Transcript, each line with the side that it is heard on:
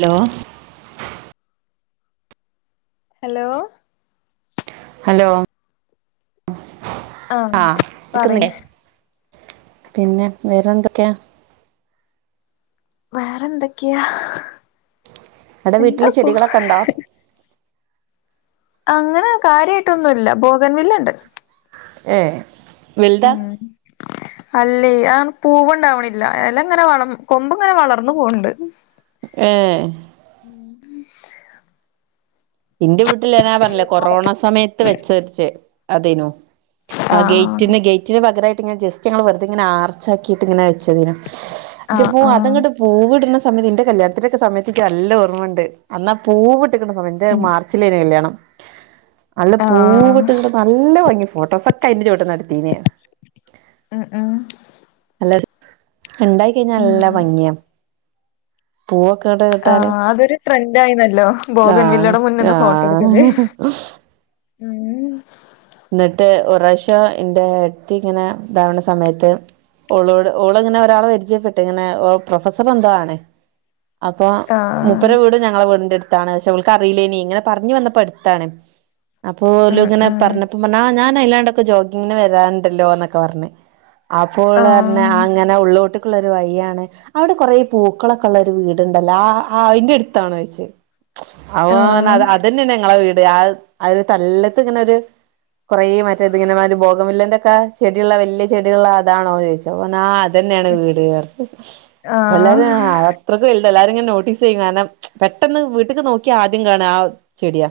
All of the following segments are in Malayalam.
right: ഹലോ
left: ഹലോ
right: ഹലോ
left: ആഹ്
right: ആ ഹ്
left: പറയ്
right: കേക്കുന്നില്ലേ പിന്നെ വേറെന്തൊക്കെയാ
left: വേറെന്തൊക്കെയാ
right: അവിടെ വീട്ടില്
left: എന്താക്ക
right: ചെടികളൊക്കെ ഉണ്ടോ
left: അങ്ങനെ കാര്യായിയിട്ടൊന്നുല്ല ബോഗൻ വില്ലണ്ട്
right: ഏ വലുത
left: അല്ലേ അ പൂവണ്ടാവ്ണില്ല എല ഇങ്ങനെ വള കൊമ്പ് ഇങ്ങനെ വളർന്നു പോണ്ട്
right: ഏ
left: ഉം
right: എന്റെ വീട്ടില ഞാൻ പറഞ്ഞില്ലേ കൊറോണ സമയത്ത് വെച്ച ച്ചേ അതേനു ആ
left: ആഹ്
right: ഗേറ്റിന് ഗേറ്റിന് പകരമായിട്ട് ഇങ്ങനെ ജസ്റ്റ് ഞങ്ങള്ൾ വെറുതെങ്ങനെ ആർച്ചാക്കിയിട്ട് ഇങ്ങനെ വെച്ചേതേനു ൻ്റ
left: ആഹ്
right: പൂ
left: ആഹ്
right: അതങ്ങട്ട് പൂവ വിടണ സമയത്ത് ഇന്റെ കല്യാണത്തിന്റെക്കെ സമയത്തേക്ക് നല്ലഓർമ്മ ഉണ്ട് എന്നാ പൂവവിട്ടുന്ന സമയന്റെ
left: ഉം
right: മാർച്ച് ർച്ചിലേ കല്യാണം നല്ല
left: ആഹ്
right: പൂവെട്ടുകളും നല്ല ഭംഗി ഫോട്ടോസൊക്കെ അതിന്റെറെ ചൊട്ടിന്ന എടുത്തീന
left: ഉ ഉ
right: നല്ല ഉണ്ടായി കഴിഞ്ഞാ നല്ല
left: ഉം
right: ഭംഗിയ പൂവൊക്കെ ഇട ഇട്ടാല്
left: ആഹ് അതൊരു ട്രെൻഡ് ആയിന്നല്ലോ
right: ആഹ്
left: ബോഗൻവില്ലയുടെ മുന്നിന്ന്
right: ആഹ് ഉഹ്
left: ആം
right: ന്നട്ട് ഒറാവശ്യം എൻന്റെ അടുത്ത് ഇങ്ങനെണ്ടാവണ സമയത്ത് ഓളോട് ഓള് ഇങ്ങനെ ഒരാളെ പരിചയപ്പെട്ടു ഇങ്ങനെ പ്രൊഫസർ എന്തോാണ് അപ്പൊ
left: ആഹ്
right: മുപ്പര വീട് ഞങ്ങളെ വീടിൻന്റെ അടുത്താണ് പക്ഷെ അവൾക്ക് അറിയില്ലേനി ഇങ്ങനെ പറഞ്ഞു വന്നപ്പോ അടുത്താണ് അപ്പൊ
left: ഉം
right: ഓല്ങ്ങനെ
left: ഉം
right: ഞൻ അയ്ല്ലാണ്ടൊക്കെ ജോഗിങ്ങന് വരാണ്ടല്ലൊന്നൊക്കെ പറഞ്ഞ് അപ്പോഓൾ പറഞ്ഞ്
left: ആഹ്
right: ആങ്ങ എന്നാ ഉള്ളിലോട്ടേക്കുള്ളൊരു വഴി യാണ് അവിടെ കൊറെ പൂക്കളൊക്കെ ഉള്ള ഒരു വീടുണ്ടല്ലോ ആ അന്റെ അടുത്താണോ ചൊയിച്ച് അവ അ
left: ആഹ്
right: അത്ന്നെയ ഞങ്ങളെ വീട് ആ ആ ഒരു തല്ലത്ത് ഇങ്ങനെ ഒരു കുറെേ മറ്റേ ഇതിങ്ങനെമാതിരി ഭോഗമില്ലൊക്കെ ചെടിയുള്ള വലിയ ചെടികള്ള അതാണോ ചോദിച്ചോ തന്നെയാണ് വീട്പറഞ്ഞ് വല്ലാതെ
left: ആഹ്
right: ആ അത്രക്ക വല്തഎല്ലാരും ഇങ്ങനെ നോട്ടീസ് ചെയ്യും കാരണം പെട്ടെന്ന് വീട്ടക്ക് നോക്കി ആദ്യം കാണ ചെടിയാ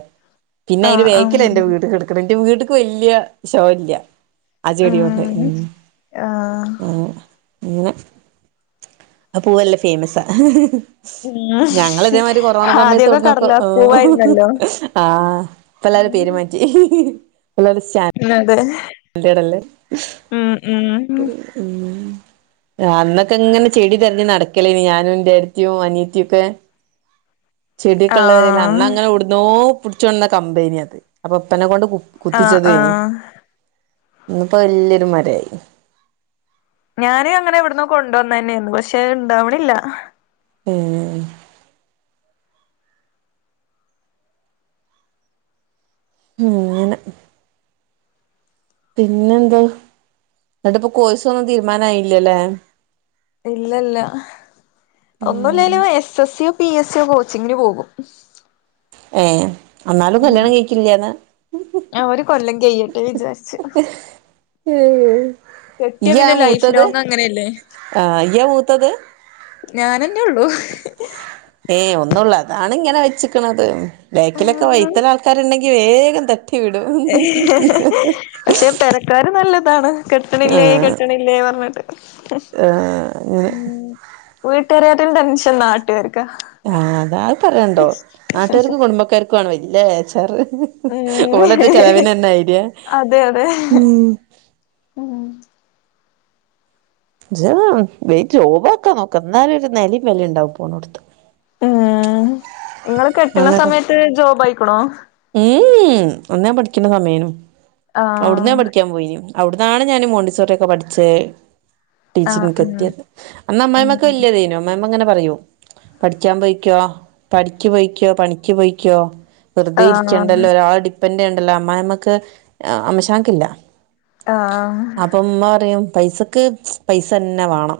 right: പിന്നെ അതിന്
left: ആഹ്
right: വേക്ക്ല
left: ഉം
right: ഇൻറെ വീട്കെടക്കണ എന്റെ വീട്ട്ക്ക് വല്യ ഷോ ഇല്ല ആ ചെടിയോണ്ട്
left: ഉം ആഹ്
right: ഇങ്ങനെ ആ പൂവെല്ലാ ഫേയ്മസ ആ
left: ഉം
right: ഞങ്ങള ഇതേമാതിരി കൊറോണ സമയത്ത്
left: ആദ്യൊക്കെ
right: ഒട്ന്നൊക്കെ
left: കടലാസ് പൂവായിരുന്നല്ലോ
right: ആഹ് ഇപ്പം എല്ലരും പേരുമാറ്റി [unintelligible]
left: മം അതെ
right: എന്റെടേല്ലേ
left: ഉം ഉം
right: അന്നൊക്കെ ഇങ്ങനെ ചെടി തിരഞ്ഞു നടക്കലേന് ഞാനും ഏടത്തി അനിയത്തി ഒക്കെ ചെടിയൊക്കെള്ളപെരേൽ അന്ന
left: ആഹ്
right: അങ്ങനെടു നോ പിടിച്ചൊണ്ടന്ന കമ്പേനി അത് അപ്പൊ ഉപ്പാനെ കൊണ്ട്
left: ആഹ്
right: കുത്തിച്ചതേനി
left: ആഹ്
right: ഇന്നിപ്പോ വല്യൊരു മരയായി
left: ഞാൻ അങ്ങനെ എവിടന്ന് കൊണ്ടവന്നെന്നാണ് പക്ഷെ ഇണ്ടാവണില്ല
right: ഉം ഉം ങ്ങനെ പിന്നെ എന്താ എന്നിട്ടിപ്പ കോഴസ് ഒന്നും തീരുമാനയില്ലല്ലേ
left: ഇല്ലല്ല ഒന്നില്ലെല്ലും എസ് എസ് സിയോ പി എസ് സിയോ കോച്ചിങ്ങിന് പോകും
right: ഏ എന്നാലും
left: ഉം
right: കല്യാണം കഴിക്കില്ലാന്നാ
left: ഒരു കൊല്ലം കയ്യട്ടെ വിചാരിച്ചു
right: ആ
left: കെട്ടിയ
right: ഇയ്യ
left: പിന്നെ ലൈഫ്
right: മൂത്തത്
left: ലോങ് അങ്ങനെയല്ലേ
right: ആ ഇയ്യ മൂത്തത്
left: ഞാനെന്നയുള്ളു
right: ഏയ് ഒന്നള്ള അതാണ് ഇങ്ങനെ വെച്ചക്കണത് ബേക്കിലൊക്കെ
left: ഉം
right: വെയ്തൽ ആൾക്കാരുണ്ടെങ്കി വേഗം തെ വിട
left: ആക്കർ നല്ലതാണ് കെട്ടണില്ലേ കെട്ടണില്ലേ പറഞ്ഞിട്ട്
right: ആ അങ്ങനെ
left: ഉ വീട്ടുക്കാരെക്കാളും ടെൻഷൻ നാട്ടുകാർക്ക
right: ആ അതു പറയാനുണ്ടോ നാട്ടുകാർക്കും കുടുംബക്കാർക്കും ആണ് വല്യ ബേച്ചാർ
left: ഉം
right: ഓലറ്റം ചിലവിനുതരുന്നമാതിരിയ
left: അതെ അതെ ഉം
right: വേം ജോബക്കാൻ നോക്ക് എന്നാലേ ഒരു നിലവിലയും ഉണ്ടാവും പോണടുത്ത്
left: ഉം നിങ്ങള് കെട്ടുന്ന
right: അങ്ങട്ട്
left: സമയത്ത് ജോബ് ആയിക്കണോ
right: ഉം അന്ന് പഠിക്കുന്ന സമയനു
left: ആഹ്
right: അവിടുന്നേ പഠിക്കാൻ പോയി അവിടന്നാണ് ഞാൻ മോണ്ടിസോറ ഒക്കെ പഠിച്ചത് ടീച്ചിങ്ങ
left: ആഹ് ഉം
right: എത്തിയ അന്ന് അമ്മായിമാക്കെ
left: ഉം
right: വലിയതേനു അമ്മായിഅമ്മ ഇങ്ങനെ പറയൂ പഠിക്കാൻ പോയിക്കോ പടിക്ക് പോയിക്കോ പണിക്ക് പോയിക്കോ വെറുതെ
left: ആഹ്
right: ഇരിക്കണ്ടല്ലോ ഒരാളെ ഡിപ്പെെൻഡറ് ചെയ്യണ്ടല്ലോ അമ്മായിമ്മക് അമ്മോശൻ കാക ഇല്ല
left: ആഹ്
right: അപ്പ ഉമ്മ പറയും പൈസക്ക് പൈസന്നമാണം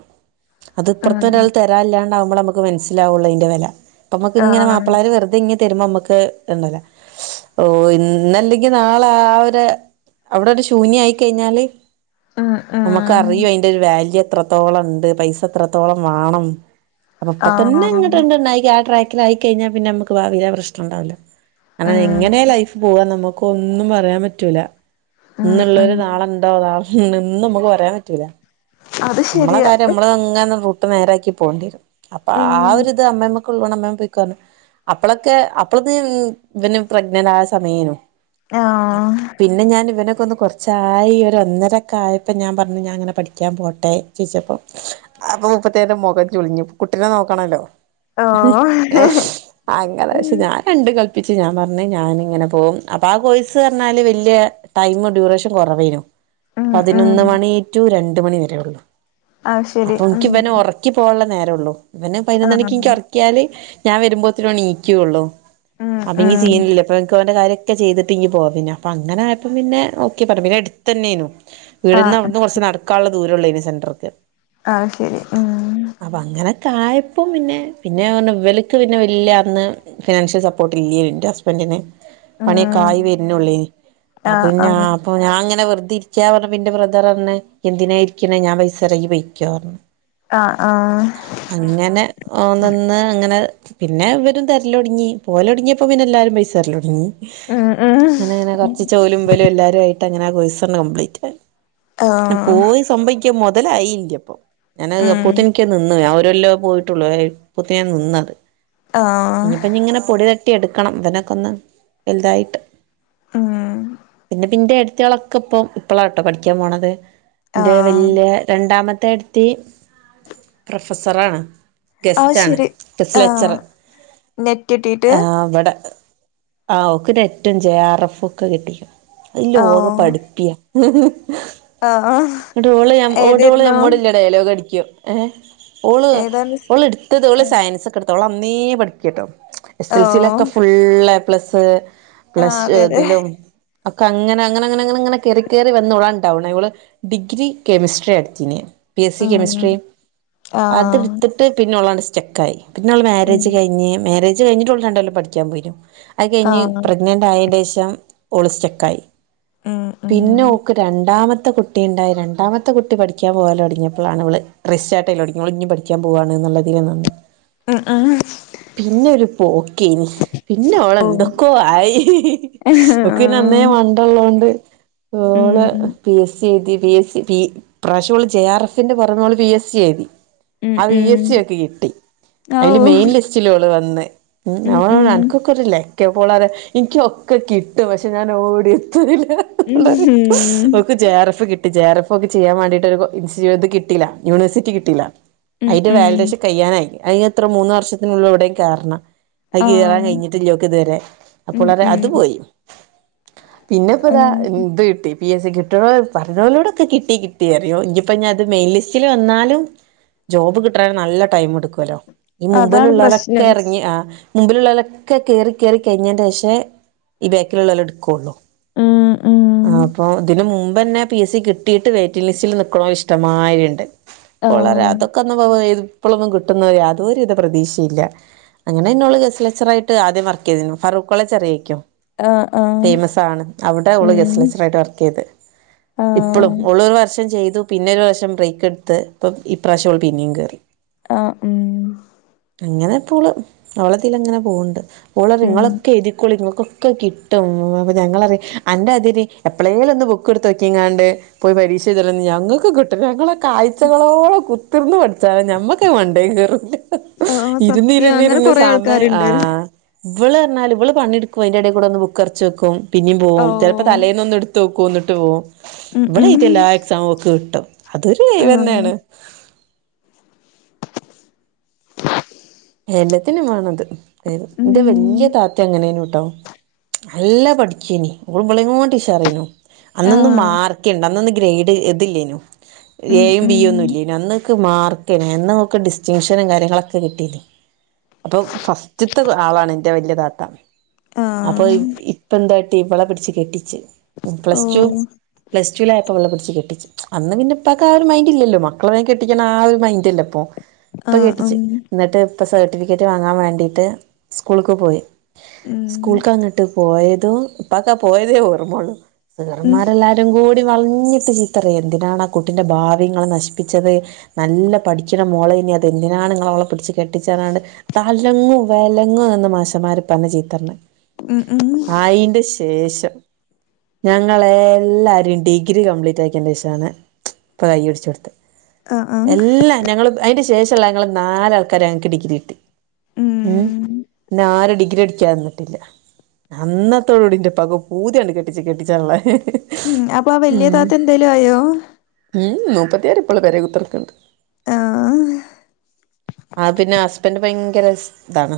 right: അത് ഇപ്പറത്തു
left: ഉം
right: ഒരാൾ തരാൻ ഇല്ലാണ്ടാവുമ്പോൾ നമുക്ക് മനസ്സിലാവുള്ളു അതിന്റെ വില ഇപ്പോനമുക്കു ഇങ്ങനെ
left: ആഹ്
right: മാപ്പള വെറുത തരുമ്പോ നമുക്ക് ഉണ്ടല്ലോ ഓ ഇന്നല്ലെങ്കി നാളെ ആ ഒരു അവിടെ ഒരു ശൂന്യ ആയി കഴിഞ്ഞാല്
left: ഉം
right: നമുക്ക്
left: ഉം
right: അറിയും അതിന്റെ ഒരു വാല്യു എത്ര എത്രത്തോളം ഉണ്ട് പൈസ എത്രത്തോളം വേണം ഇപ്പംതന്നെ
left: ആഹ്
right: അങ്ങോട്ടണ്ട ആ ട്രാക്കില കഴിഞ്ഞാ പിന്നെ നമുക്ക് ഭാവിയിൽ പ്രശ്നംണ്ടാവില്ല അ
left: ഉം
right: എങ്ങനെയ ലൈഫ് പോവാൻ നമുക്ക് ഒന്നും പറയാൻ പറ്റൂല
left: ഉം ഉം
right: ഇന്നുള്ളോര് നാളുണ്ടോ നാള ഇന്ന് നമുക്ക് പറയാൻ പറ്റൂല
left: അത്
right: നമ്മളെ
left: ശരിയാ
right: കാര്യം നമ്മള് എങ്ങ റൂട്ട് നേരാക്കി പോകേണ്ട വരും അപ്പൊ ആ
left: ഉം
right: ഒരുരിത് അമ്മായിമ്മക് വേഗംപോകോപറഞ് അപ്പളൊക്കെ അപ്പള ഇ പ്രഗ്നന്റ് ആയ സമയനു
left: ആഹ
right: പിന്നെ ഞാൻ ഇവനൊക്കെ ഒന്ന് കുറച്ചായി ഒന്നരൊക്കെ ആയപ്പോൾ ഞാൻ പറഞ്ഞു ഞാ അങ്ങനെ പഠിക്കാൻ പോകട്ടെ ട്ടെ ചോയ്ച്ചപ്പൊ അപ്പൊ മുപ്പത്തീടെ മൊഖം ചുളിഞ്ഞു കുട്ടിനെ നോക്കണോല്ലോ
left: ഓഹ്
right: അങ്ങനെ
left: ഉം
right: പക്ഷെ ഞാൻ രണ്ടും കൽപ്പിച്ച് ഞാൻ പറഞ്ഞ് ഞാനിങ്ങനെ പോകും അപ്പൊ ആ കോഴ്സ് പറഞ്ഞാല് വല്ല്യ ടൈമ് ഡ്യൂറേഷൻ കുറവേനു
left: ഉം ഉം
right: പതിനൊന്ന് മണി റ്റു രണ്ടു മണി വരെ ഒള്ളു
left: അത് ശരി
right: അപ്പൊ എനിക്ക്
left: ഉം
right: ഇവനെ ഒറക്കി പോകനൊള്ള നേരം ഒള്ളൂ ഇവനെ
left: ആഹ്
right: പതിനൊന്നണിക്ക് എനിക്ക് ഒറ യാല് ഞാൻ വരുമ്പോത്തേനണ് എണിക്കൊള്ളൂ
left: ഉം
right: അല്ലെങ്കി
left: ഉം
right: ചെയ്യുന്നില്ല അപ്പൊഴേക്ക് അവന്റെ കാര്യൊക്കെ ചെയ്തിട്ട് ഇങ്ങ് പോവാ പിന്നെ അപ്പ അങ്ങന ആയപ്പോം പിന്നെ ഒക്കെ പറഞ്ഞു പിന്നടുത്ത് തന്നേനു വീടിന്ന്
left: ആഹ്
right: അവിടുന്ന് കുറച്ച് നടക്കാള്ള ദൂരോള്ളേന് സെന്റർക്ക്
left: ആഹ് ശരി ഉം
right: അപ്പൊ അങ്ങനൊക്കെ ആയപ്പം പിന്നെ പിന്നെ ഇവലക്ക് പിന്നെ വല്ലയ അന്ന് ഫിനാൻഷ്യൽ സപ്പോർട്ട് ഇല്ലേ ഇന്റെ ഹസ്ബന്റിന് പണിയൊക്കെ
left: ഉം
right: ആയി വരുന്നൊള്ളേ
left: ആഹ്
right: അപ്പൊന്നാ
left: ആഹ്
right: ഞാ അങ്ങനെ വെറുതെ ഇരിക്കാ പറഞ്ഞപ്പ ഇന്റെ ബ്രദറ് പറഞ്ഞു എന്തിനാ ഇരി പിന്നെ ഞാൻ പൈസറകി പൊയ്ക്കൊ പറഞ്ഞു
left: ആഹ് ആഹ്
right: അങ്ങനെ ഓൻ നിന്ന് അങ്ങനെ പിന്നെ ഇവരും തരല്ലൊടിങ്ങി പോലൊടുങ്ങിയപ്പോ പിന്നെ എല്ലാരും പൈസതരലൊടിങ്ങി
left: അഹ് ആഹ്
right: അങ്ങനെ അങ്ങനെ കൊറച്ച് ചോലുമ്പലും എല്ലാരും ആയിട്ട് അങ്ങനെ കോഴ്സങ്ങനെ കംപ്ലീറ്റ് ആയി ന്നെ
left: ആഹ്
right: പോയി സംഭവിക്ക മുതലായില്ല്യപ്പൊ ഞാൻ അത്
left: ഉം
right: അപ്പോത്തെനിക്ക് ക്ക്നിന്ന് ഞാൻ ഒര് കൊല്ലോ പോയിട്ടുള്ളൂ അപ്പോത്തേനും നിന്നത്
left: ആഹ്
right: ഇഞ്ഞിപ്പിങ്ങനെ പൊടിത ട്ടിയെടുക്കണം ഇവനൊക്കൊന്ന് വലുതായിട്ട്
left: ഉം
right: പിന്നെ പിന്റെ ഏടത്തികളൊക്കെ ഇപ്പൊ ഇപ്പളാട്ടോ പഠിക്കാൻ പോണത് ഇന്റെ
left: ആഹ്
right: വല്ല്യ രണ്ടാമത്തെ ഏടത്തി പ്രൊഫസറാണ്
left: അത്
right: ഗസ്റ്റ് ആണ്
left: ശരി
right: ഗസ്റ്റ്
left: ആഹ്
right: ലക്ചറർ
left: നെറ്റ് കിട്ടീട്ട്
right: ആഹ് ഇവടെ ആഹ് ഓക്ക് നെറ്റും ജെ ആർ എഫും ഒക്കെ കിട്ടി അയ് ലോക പഠിപ്പിയാ [inaudible]
left: അഹ് ആഹ്
right: എന്നിട്ടോള് ഞം ഓടോള്
left: ഏതായിരുന്നു
right: ഞമ്മട് വല്ല്യ ഡൈലോകടിക്കും ഏഹ് ഓള്
left: ഏതായിരുന്നു സ്
right: ഓള് എടുത്തത് ഓള് സയൻസ് ഒക്കെടുത്ത് ഓള് അന്നേ പഠിപ്പിയാട്ടോ എസ് എൽ സിലൊക്കെ
left: ഓഹ്
right: ഫുള്ളേപ്ലസ്
left: ആഹ്
right: പ്ലസ് ടു
left: അതെ അതെ
right: ഇതിലും അവ്ക്ക് അങ്ങനങ്ങനങ്ങനങ്ങനങ്ങനെ കേറി കേറി വന്നോളാണ്ടാ അവളിവള് ഡിഗ്രി കെമിസ്ട്രിയാ എടുത്തീനി ബി എസ് സി
left: ഉം
right: കെമിസ്ട്രി അതെടുത്ത് ട്ട് പിന്നോളങ്ങട്ട് സ്റ്റക്കായി പിന്നവള് മാരേജ് കയിഞ്ഞ് മാരേജ് കഴിഞ്ഞിട്ടു ഓള് രണ്ടു കൊല്ലം പഠിക്കാൻ പോയീനു അത് കഴിഞ്ഞ് പ്രഗ്നനന്റായെന്റെഷം ഓള് സ്റ്റക്കായി പിന്നെ ഓക്ക് രണ്ടാമത്തെ കു ട്ടിണ്ടായി രണ്ടാമത്തെ കുട്ടി പഠിക്കാൻ പോകലോടങ്ങിയപ്പളാണ് ഇവള് റീസ്റ്റാർട്ട് ചെയ്യല് തൊടങ്ങി ഓള് ഇനിയും പഠി ക്കാൻ പോവാണ് എന്നുള്ള ഇതില് നിന്നോണ്ട്
left: അഹ് ആഹ്
right: പിന്നെ ഒരു പോക്കേനു പിന്നെ അവള് എന്തൊക്കോ ആയി ഓക്ക് പി അന്നേ മണ്ടൊള്ളൊണ്ട് ഓള് പിഎസി എ സി എഴുതി പി എസ് സി പി ഇപ്രാവിശ്യോള് ജെ ആർ എഫിന്റെ കൊറേന്നാള് പി എസ് സി എഴുതി. അത് ഇ എസ് സി ഓക്ക് കിട്ടി അയില് മെയിൻ ലിസ് ച്ചിലോള് വന്ന് ഉം [unintelligible] അൻക്കൊക്കെ ഒര് ല ക്കെപ്പോളാരെ എനിക്കൊക്കെ കിട്ടും പക്ഷെ ഞാൻ ഓടി എത്തൂല്ല അതാണ് ഓക്ക് ജെ ആർ എഫ് കിട്ടി ജെ ആർ എഫ് ഒക്ക് ചെയ്യാൻ വേണ്ടിട്ട് ഒരു [unintelligible] കിട്ടിയില്ല യൂണിവേഴ്സിറ്റി കിട്ടിയില്ല അയിന്റെ വാലിഡേഷൻ കയ്യാനായി അതിന് ഇത്ര മൂന്ന് വർഷത്തിനുള്ള് എവിടെയും കേറണം അത് കിയറാൻ കഴിഞ്ഞിട്ടില്ലോക്ക് ഇതുവരെ അപ്പോളാരെ അത് പോയി പിന്നെപ്പൊതാ ഇത് കിട്ടി പി എസ് സി കിട്ടണോ പറഞ്ഞോലോടൊക്കെ കിട്ടി കിട്ടിയറിയോ ഇനിപ്പോ ഞാത് മെയിൻലിസ്റ്റില് വന്നാലും ജോബ് കിട്ടെണെ നല്ല ടൈം എടുക്കുവല്ലോ ഈ
left: അതാണ്
right: മുമ്പിലുള്ളവരൊക്കെ
left: പ്രശ്നം.
right: ഇറങ്ങി ആ മുമ്പിലുള്ളലൊക്കെ കേറി കേറി കഴിഞ്ഞേന്റെഷേ ഈ ബാക്കിലുള്ളല എടുക്കുകുള്ളൂ
left: ഉ ഉ
right: അപ്പൊ ഇതിനന് മുമ്പ് തന്നെ പി എസ് കിട്ടിയിട്ട് വെ്റ്റി ലിസ്റ്റില് നൽക്കണോല് ഇഷ്ടമായരി ഉണ്ട്
left: ആ,
right: വളരാതൊക്കെ ഒന്ന് ഇപ്പോഴൊന്നും കിട്ടുന്നവ യാതോ ഒരു ഇത് പ്രതീക്ഷയില്ല അങ്ങനെന്നോള് ഗസലെച്ചറായിട്ട് ആദ്യം വർക്ക് ചെയ്തി ഫാറൂഖ്കോളേജ് ആറിയക്കോ
left: ആ, ആ,
right: ഫേമസ് ആണ് അവിടെ അവള്
left: ഉം,
right: ഗസ്ലച്ചറായിട്ട് വർക്ക് ചെയ്ത്
left: ആ,
right: ഇപ്പോളും ഉള്ളരു വർഷം ചെയ്തു പിന്നെ ഒരു വർഷം ബ്രേക്ക് എടുത്ത് ഇപ്പം ഈ പ്രാവശ്യംൾ പിന്നെയും കേറി
left: ആ ഉം
right: അങ്ങനെപ്പോള് അവളതിലങ്ങനെ പോകണ്ട് അവള്
left: ഉം.
right: ഇങ്ങളൊക്കെ എതിരിക്കോള ഇങ്ങൾക്ക് കിട്ടും അപ്പം ഞങ്ങളറിയ അന്റെ തിരി എപ്പഴേല ഒന്ന് ബുക്ക് എടുത്ത് വയ്ക്കങ്ങ പോയി പരീഷാ ചെയത ഞങ്ങൾക്ക് കിട്ട ഞങ്ങളെ ആഴ്ചകളോള കുത്തിർന്ന് ഞമ്മക്കെ മണ്ടേ കേയറ
left: ആ,
right: ഇരുന്നി
left: സത്യം
right: ഇുന്നി
left: അങ്ങനെ
right: ഇരുന്ന്
left: കുറെ
right: സാമ
left: ആൾക്കാരുണ്ട്.
right: ആഹ ഇവള് പറഞ്ഞാ ഇവള് പണിെടുക്കും അതിന്റെ അടടെ കൂടെന്ന് ബുക്ക്ക്കരച്ച് വെക്കും പിന്നും
left: ഓ,
right: പോവും ചിലപ്പോ തലേന്നൊന്ന് എ തോക്കന്നിട്ട് പോവും
left: ഉം,
right: ഇവിള
left: ഉം,
right: ഇത് എല്ലാ എക്സമും ഓക്കകിട്ടും അതൊരു
left: ആ,
right: കഴിവ് തന്നെ അണ് എല്ലത്തിനുംമാണത് അതത് ഇന്റെ
left: ഉം.
right: വല്യായ താതേം എങ്ങനെനും കട്ടോ നല്ല പഠിക്കേനി ഓള് ബെളേയ് കാട്ടിഷാ റെ യിനു അന്നൊന്ന്
left: ആഹ്
right: മാർക്ക്ണ്ട അന്നൊന്ന് ഗ്രഡ് ഇതില്ലേനു
left: ഉം
right: ഏയും ബി
left: ഉം
right: ഒന്നും ഇല്ലേന അന്നൊക്കക്ക് മാർകെനി എന്നൊക്കെ ഡിസ്റ്റിങ്ഷനും കാര്യങ്ങളൊക്കെ കിട്ടിനി അപ്പൊ ഫസ്റ്റത്തെ ആളാണ് എന്റെ വലിയ താത്ത അപ്പൊ
left: ആഹ്
right: ഇപ്പ എന്ത ഇവളെ പിടിച്ച് കെട്ടിച്ച് പ്ലസ് ടു
left: ഓഹ്
right: പ്ലസ് റ്റടുവിലായപ്പോൾ ഇവളെ പിടിച്ച് കെട്ടിച്ച് അന്ന് പിന്നെ ഉപ്പാക്ക് ആ ഒരു മെൻ്റ് ഇല്ലല്ലോ മക്കളെ വെഗം കെട്ടിക്കണം ആ ഒരു മൈന്റ്ല്ല ഇപ്പൊ ഇപ്പൊ
left: ആഹ്
right: കെട്ടിച്ചു
left: ഉം
right: എന്നിട്ട് ഇപ്പൊ സർട്ടിഫിക്കറ്റ് വാങ്ങാൻ വേണ്ടിട്ട് സ്കൂളക്ക് പോയി.
left: ഉം
right: സ്കൂൾക്ക അങ്ങട്ട് പോയതും ഇപ്പാക്കാ പോയതേ ഓർമയുള്ളു
left: ഉം
right: സാറമാർല്ലാരും ഒരും കൂടി വളഞ്ഞിട്ട് ചീത്ത പറഞ്ഞ് എന്തിനാണ് ആ കുട്ടിന്റെ കെട്ടിച്ചേ ഭാവി നിങ്ങൾ നശിപ്പിച്ചത് നല്ല പഠിച്ണ മോളെ എനി അത് എന്തിനാണ് നിങ്ങള അവളെ പിഠിച്ച കെട്ടിച്ചറാണ്ട് തലങ്ങോ വേലങ്ങോ എന്ന മാശമാര് ഉപ്പാനെ ചീത്ത പറഞ്ഞ്
left: ഉം ഉം
right: ആയിൻ്റെ ശേഷം ഞങ്ങളെ എല്ലാരം ഡിഗ്രി കംപ്ലീറ്റ് ആക്കിയെന്നെ ശേഷം ആണ് ഇപ്പ കൈ പിടിച്ച് കൊടുത്തത്ത്
left: ആഹ് ആഹ്
right: എല്ലാ ഞങ്ങള് അതിന്റെ ശേഷമള്ള ഞങ്ങൾ നാലാൾക്കാര ഞങ്ങക്ക് ഡിഗ്രി കിട്ടി. ഉം പിന്നെ ആരും ഡിഗ്രി അടിക്കാന്ന് അന്നതോടുകൂടി എന്റെ ഉപ്പാക് പൂതിഅങ്ങട്ട് കെട്ട് കെട്ടിക്കാനുള്ള
left: ഉം അപ്പൊ ആ വലിയ താത്ത എന്തേലും ആയോ
right: ഉം ഉം മുപ്പത്തിയാര് ഇപളും പേരെ കുത്തർക്കുണ്ട്
left: ആഹ്
right: ആ പിന്നെ ഹസ്ബൻഡ് ഭയങ്കര ഇതാണ്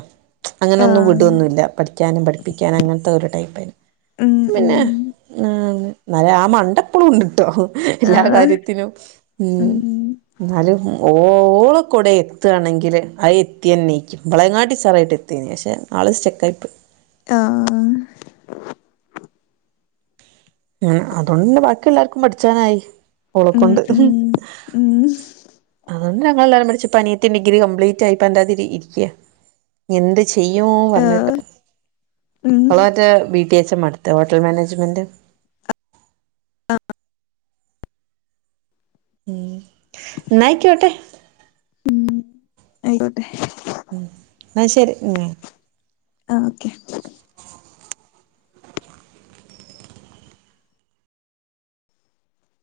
right: അങ്ങനൊന്നും
left: ആഹ്
right: വിടൊന്നുഇല്ല പഠിക്കാനും പഠിപ്പിക്കാനും അങ്ങനത്തെ ഒരു ടൈപ്പന്
left: ഉം ഉം
right: പിന്നെ ആ നല്ല ആ മണ്ടപ്പളും ഉണ്ട്ട്ടോ എല്ലാ
left: ആഹ്
right: കാര്യത്തിനും ഉം എന്നാലും ഓള കുടയരുന്നു എത്തുകയാണെങ്കിൽ അത് എത്തിയെനി ഇവളെ കാലും ഉഷാറായിട്ട് എത്തുവെനി പക്ഷേ ആൾ സ്റ്റെക്ക് ആയി പോയി.
left: ആ
right: ഉഉം അതുകൊണ്ട്ന്നെ ബാക്കി എല്ലാവർക്കും പഠിച്ചാനായി
left: ഉം
right: ഓളക്കൊണ്ട്
left: ഉം ഉം
right: അതൊണ്ട് ഞങ്ങൾ എല്ലാരും പഠിച്ച ഇപ്പൊനിയത്തി ഡിഗ്രി കപ്ലീറ്റ് ആയിപ്പ എന്താ ഇരിക്ക എന്ത് ചെയ്യന്ന് പറഞ്ഞിട്ട്
left: ആഹ് ഉം
right: ഓൾ മറ്റേ ബി ടീ എച്ച് എം എടുത്തേ ഹോട്ടൽ മാനേജ്മെന്റ് ഉം ന്നാ ആയിക്കോട്ടെ
left: ഉം ആയിക്കോട്ടെ
right: ഉം എന്നാ ശരി ഉം
left: ആ ഓക്കെ